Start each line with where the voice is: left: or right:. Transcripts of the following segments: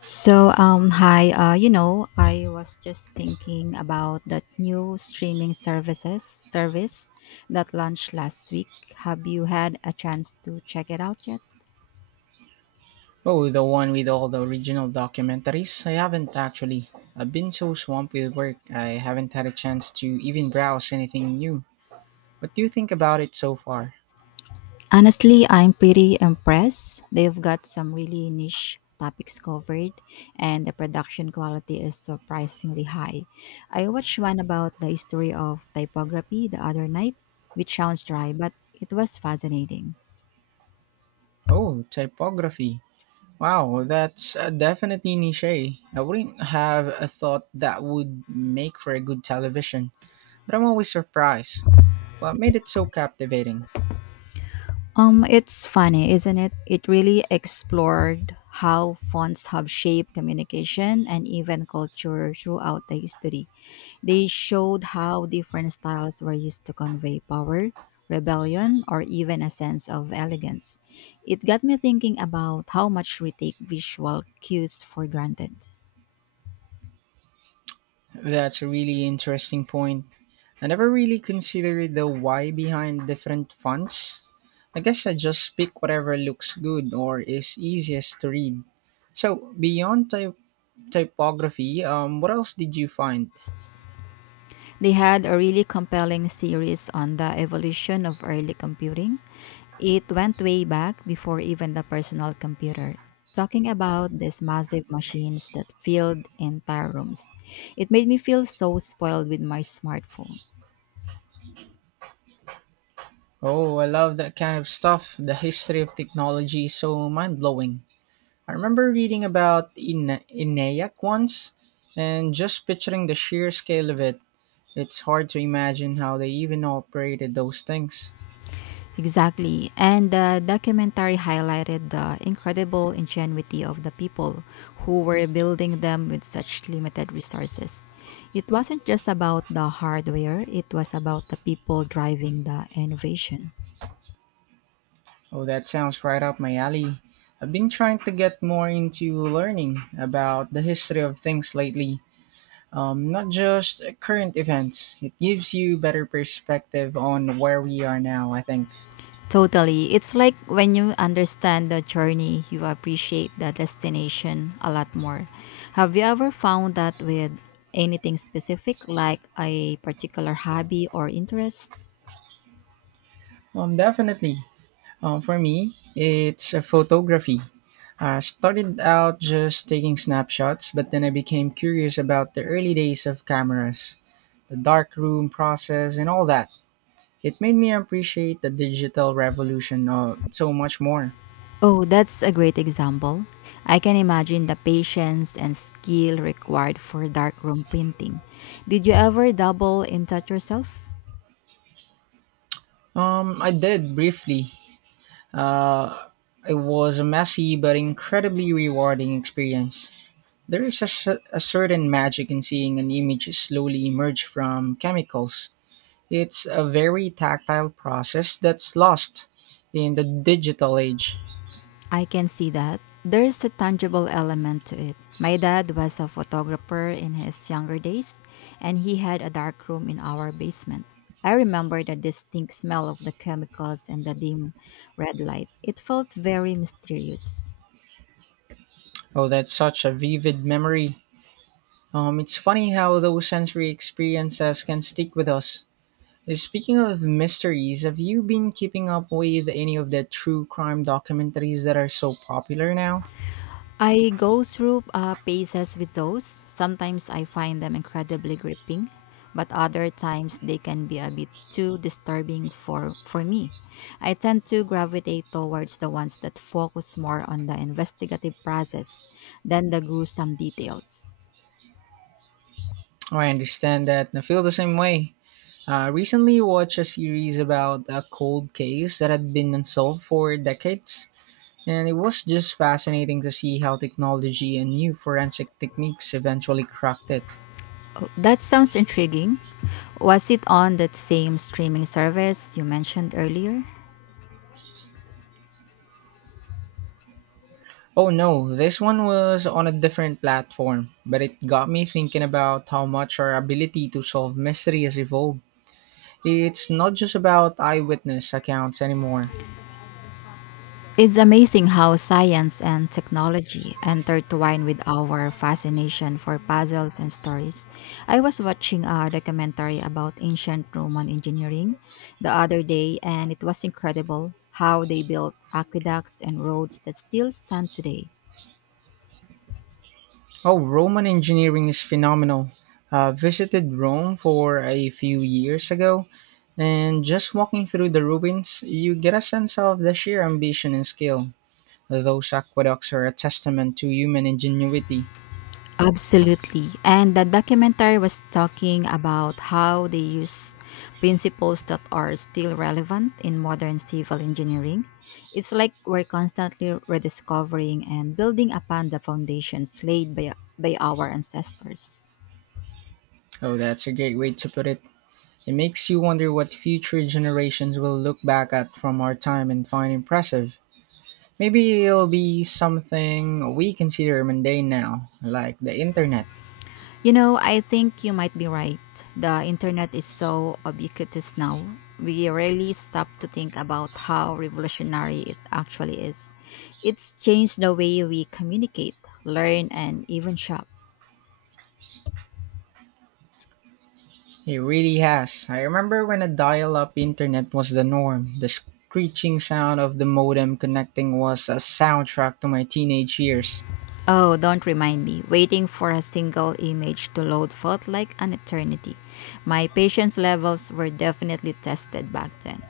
left: So, hi, I was just thinking about that new streaming services service that launched last week. Have you had a chance to check it out yet?
right: Oh, the one with all the original documentaries? I haven't actually. I've been so swamped with work, I haven't had a chance to even browse anything new. What do you think about it so far?
left: Honestly, I'm pretty impressed. They've got some really niche topics covered, and the production quality is surprisingly high. I watched one about the history of typography the other night, which sounds dry, but it was fascinating.
right: Oh, typography. Wow, that's definitely niche. Eh? I wouldn't have a thought that would make for a good television, but I'm always surprised. What made it so captivating?
left: It's funny, isn't it? It really explored how fonts have shaped communication and even culture throughout the history. They showed how different styles were used to convey power, rebellion, or even a sense of elegance. It got me thinking about how much we take visual cues for granted.
right: That's a really interesting point. I never really considered the why behind different fonts. I guess I just pick whatever looks good or is easiest to read. So, beyond typography, what else did you find?
left: They had a really compelling series on the evolution of early computing. It went way back before even the personal computer, talking about these massive machines that filled entire rooms. It made me feel so spoiled with my smartphone.
right: Oh, I love that kind of stuff. The history of technology is so mind blowing. I remember reading about ENIAC once and just picturing the sheer scale of it. It's hard to imagine how they even operated those things.
left: Exactly. And the documentary highlighted the incredible ingenuity of the people who were building them with such limited resources. It wasn't just about the hardware, it was about the people driving the innovation.
right: Oh, that sounds right up my alley. I've been trying to get more into learning about the history of things lately, not just current events. It gives you better perspective on where we are now, I think.
left: Totally. It's like when you understand the journey, you appreciate the destination a lot more. Have you ever found that with anything specific, like a particular hobby or interest?
right: Definitely. For me, it's photography. I started out just taking snapshots, but then I became curious about the early days of cameras, the darkroom process, and all that. It made me appreciate the digital revolution so much more.
left: Oh, that's a great example. I can imagine the patience and skill required for darkroom printing. Did you ever double in touch yourself?
right: I did briefly. Uh, it was a messy but incredibly rewarding experience. There is a certain magic in seeing an image slowly emerge from chemicals. It's a very tactile process that's lost in the digital age.
left: I can see that. There's a tangible element to it. My dad was a photographer in his younger days, and he had a darkroom in our basement. I remember the distinct smell of the chemicals and the dim red light. It felt very mysterious.
right: Oh, that's such a vivid memory. It's funny how those sensory experiences can stick with us. Speaking of mysteries, have you been keeping up with any of the true crime documentaries that are so popular now?
left: I go through phases with those. Sometimes I find them incredibly gripping, but other times they can be a bit too disturbing for me. I tend to gravitate towards the ones that focus more on the investigative process than the gruesome details.
right: Oh, I understand that. I feel the same way. I recently watched a series about a cold case that had been unsolved for decades, and it was just fascinating to see how technology and new forensic techniques eventually cracked it.
left: Oh, that sounds intriguing. Was it on that same streaming service you mentioned earlier?
right: Oh no, this one was on a different platform, but it got me thinking about how much our ability to solve mystery has evolved. It's not just about eyewitness accounts anymore.
left: It's amazing how science and technology intertwine with our fascination for puzzles and stories. I was watching a documentary about ancient Roman engineering the other day, and it was incredible how they built aqueducts and roads that still stand today.
right: Oh, Roman engineering is phenomenal. Visited Rome for a few years ago, and just walking through the ruins, you get a sense of the sheer ambition and skill. Those aqueducts are a testament to human ingenuity.
left: Absolutely. And the documentary was talking about how they use principles that are still relevant in modern civil engineering. It's like we're constantly rediscovering and building upon the foundations laid by our ancestors.
right: Oh, that's a great way to put it. It makes you wonder what future generations will look back at from our time and find impressive. Maybe it'll be something we consider mundane now, like the internet.
left: You know, I think you might be right. The internet is so ubiquitous now. We rarely stop to think about how revolutionary it actually is. It's changed the way we communicate, learn, and even shop.
right: It really has. I remember when a dial up internet was the norm. The screeching sound of the modem connecting was a soundtrack to my teenage years.
left: Oh, don't remind me. Waiting for a single image to load felt like an eternity. My patience levels were definitely tested back then.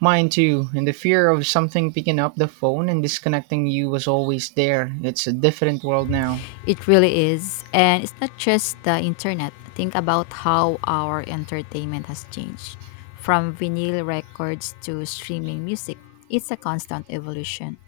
right: Mine too, and the fear of something picking up the phone and disconnecting you was always there. It's a different world now.
left: It really is. And it's not just the internet. Think about how our entertainment has changed from vinyl records to streaming music. It's a constant evolution.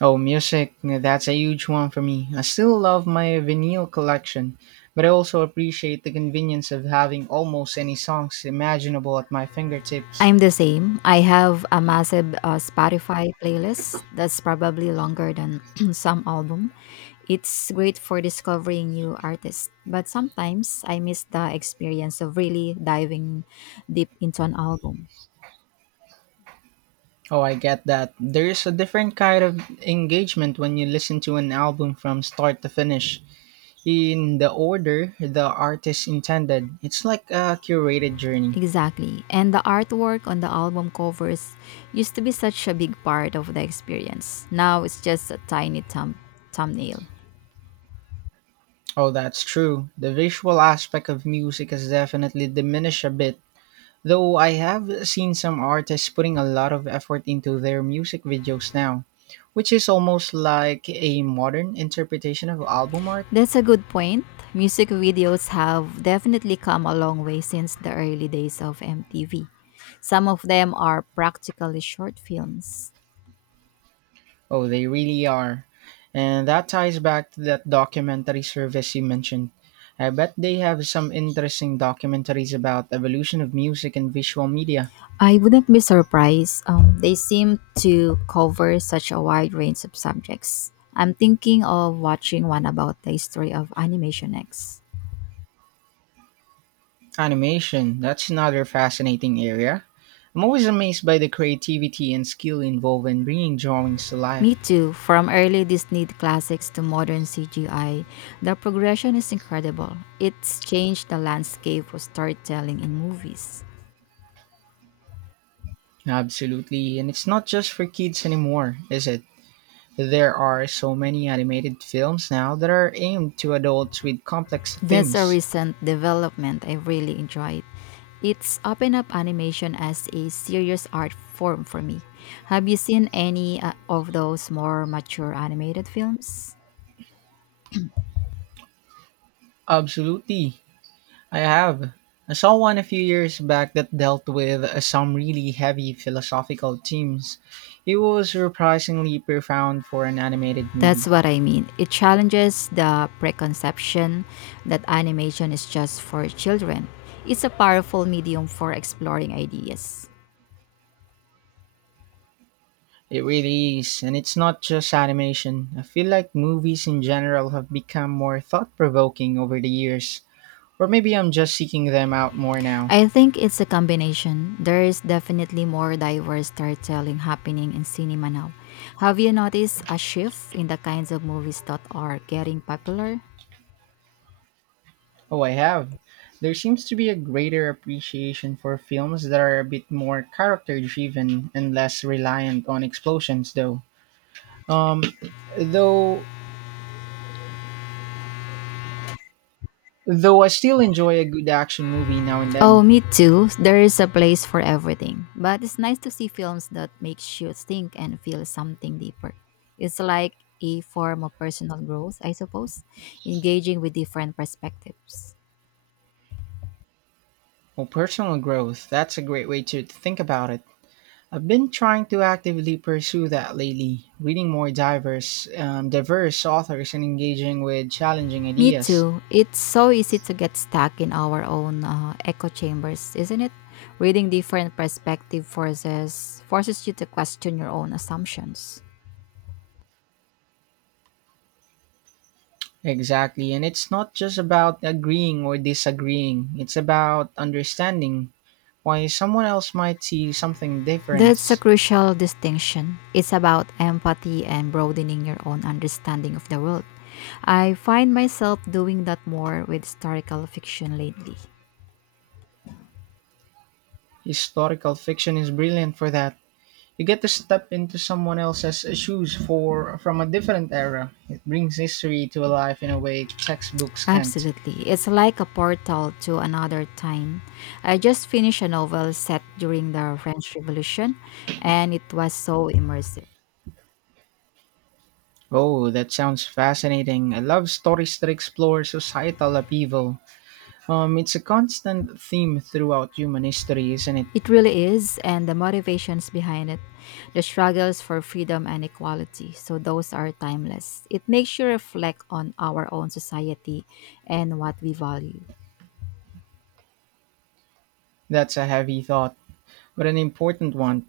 right: Oh, music, that's a huge one for me. I still love my vinyl collection, but I also appreciate the convenience of having almost any songs imaginable at my fingertips.
left: I'm the same. I have a massive Spotify playlist that's probably longer than some album. It's great for discovering new artists, but sometimes I miss the experience of really diving deep into an album.
right: Oh, I get that. There is a different kind of engagement when you listen to an album from start to finish, in the order the artist intended. It's like a curated journey.
left: Exactly. And the artwork on the album covers used to be such a big part of the experience. Now it's just a tiny thumbnail.
right: Oh, that's true. The visual aspect of music has definitely diminished a bit, though I have seen some artists putting a lot of effort into their music videos now, which is almost like a modern interpretation of album art.
left: That's a good point. Music videos have definitely come a long way since the early days of MTV. Some of them are practically short films.
right: Oh, they really are. And that ties back to that documentary service you mentioned. I bet they have some interesting documentaries about evolution of music and visual media.
left: I wouldn't be surprised. They seem to cover such a wide range of subjects. I'm thinking of watching one about the history of animation next.
right: Animation, that's another fascinating area. I'm always amazed by the creativity and skill involved in bringing drawings to
left: Me
right: life.
left: too. From early Disney classics to modern CGI, the progression is incredible. It's changed the landscape of storytelling in movies.
right: Absolutely, and it's not just for kids anymore, is it? There are so many animated films now that are aimed to adults with complex
left: That's a
right: themes.
left: recent development I really enjoyed. It's opened up animation as a serious art form for me. Have you seen any of those more mature animated films?
right: Absolutely. I have. I saw one a few years back that dealt with some really heavy philosophical themes. It was surprisingly profound for an animated
left: That's
right: movie.
left: what I mean. It challenges the preconception that animation is just for children. It's a powerful medium for exploring ideas.
right: It really is, and it's not just animation. I feel like movies in general have become more thought provoking over the years. Or maybe I'm just seeking them out more now.
left: I think it's a combination. There is definitely more diverse storytelling happening in cinema now. Have you noticed a shift in the kinds of movies that are getting popular?
right: Oh, I have. There seems to be a greater appreciation for films that are a bit more character driven and less reliant on explosions, though. Um, though though I still enjoy a good action movie now and
left: Oh,
right: then.
left: me too. There is a place for everything. But it's nice to see films that makes you think and feel something deeper. It's like a form of personal growth, I suppose, engaging with different perspectives.
right: Well, personal growth, that's a great way to think about it. I've been trying to actively pursue that lately, reading more diverse authors and engaging with challenging
left: Me
right: ideas.
left: too. It's so easy to get stuck in our own echo chambers, isn't it? Reading different perspective forces you to question your own assumptions.
right: Exactly, and it's not just about agreeing or disagreeing. It's about understanding why someone else might see something
left: That's a
right: different.
left: crucial distinction. It's about empathy and broadening your own understanding of the world. I find myself doing that more with historical fiction lately.
right: Historical fiction is brilliant for that. You get to step into someone else's shoes for from a different era. It brings history to life in a way textbooks can't.
left: Absolutely. It's like a portal to another time. I just finished a novel set during the French Revolution and it was so immersive.
right: Oh, that sounds fascinating. I love stories that explore societal upheaval. It's a constant theme throughout human history, isn't it?
left: It really is, and the motivations behind it, the struggles for freedom and equality. So, those are timeless. It makes you reflect on our own society and what we value.
right: That's a heavy thought, but an important one.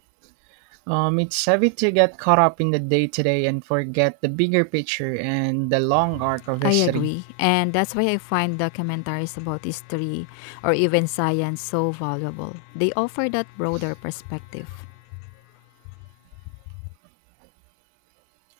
right: It's heavy to get caught up in the day to day and forget the bigger picture and the long arc of
left: I
right: history.
left: agree, and that's why I find documentaries about history or even science so valuable. They offer that broader perspective.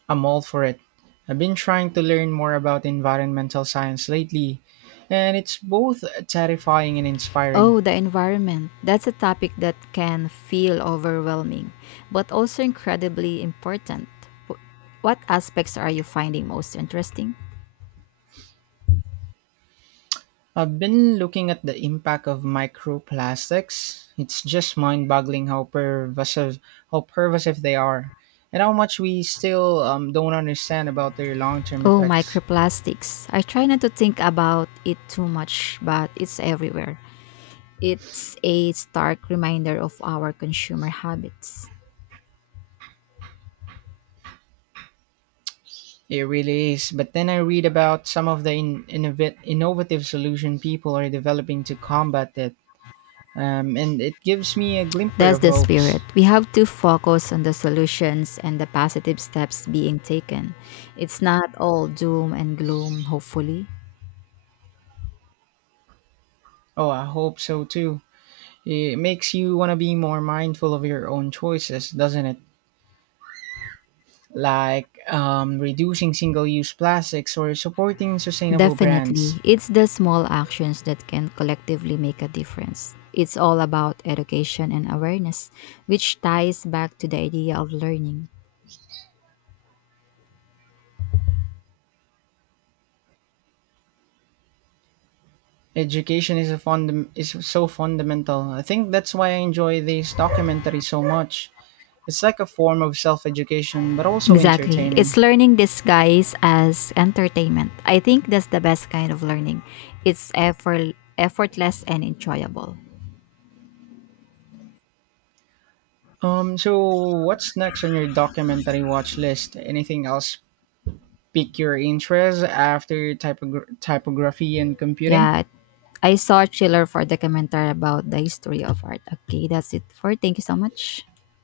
right: I'm all for it. I've been trying to learn more about environmental science lately, and it's both terrifying and inspiring.
left: Oh, the environment. That's a topic that can feel overwhelming, but also incredibly important. Wh- What aspects are you finding most interesting?
right: I've been looking at the impact of microplastics. It's just mind-boggling how pervasive they are, and how much we still don't understand about their long-term
left: Oh,
right: effects.
left: microplastics. I try not to think about it too much, but it's everywhere. It's a stark reminder of our consumer habits.
right: It really is. But then I read about some of the innovative solution people are developing to combat it, and it gives me a glimmer
left: That's
right: of
left: the spirit.
right: hopes.
left: We have to focus on the solutions and the positive steps being taken. It's not all doom and gloom, hopefully.
right: Oh, I hope so too. It makes you want to be more mindful of your own choices, doesn't it? Like reducing single use plastics or supporting sustainable
left: Definitely,
right: brands.
left: it's the small actions that can collectively make a difference. It's all about education and awareness, which ties back to the idea of learning.
right: Education is so fundamental. I think that's why I enjoy this documentary so much. It's like a form of self education, but also
left: Exactly. It's
right: entertaining.
left: learning disguised as entertainment. I think that's the best kind of learning. It's effortless and enjoyable.
right: So, what's next on your documentary watch list? Anything else pique your interest after typography and computing?
left: Yeah. I saw a Chiller for documentary about the history of art. Okay, that's it for. Thank you so much.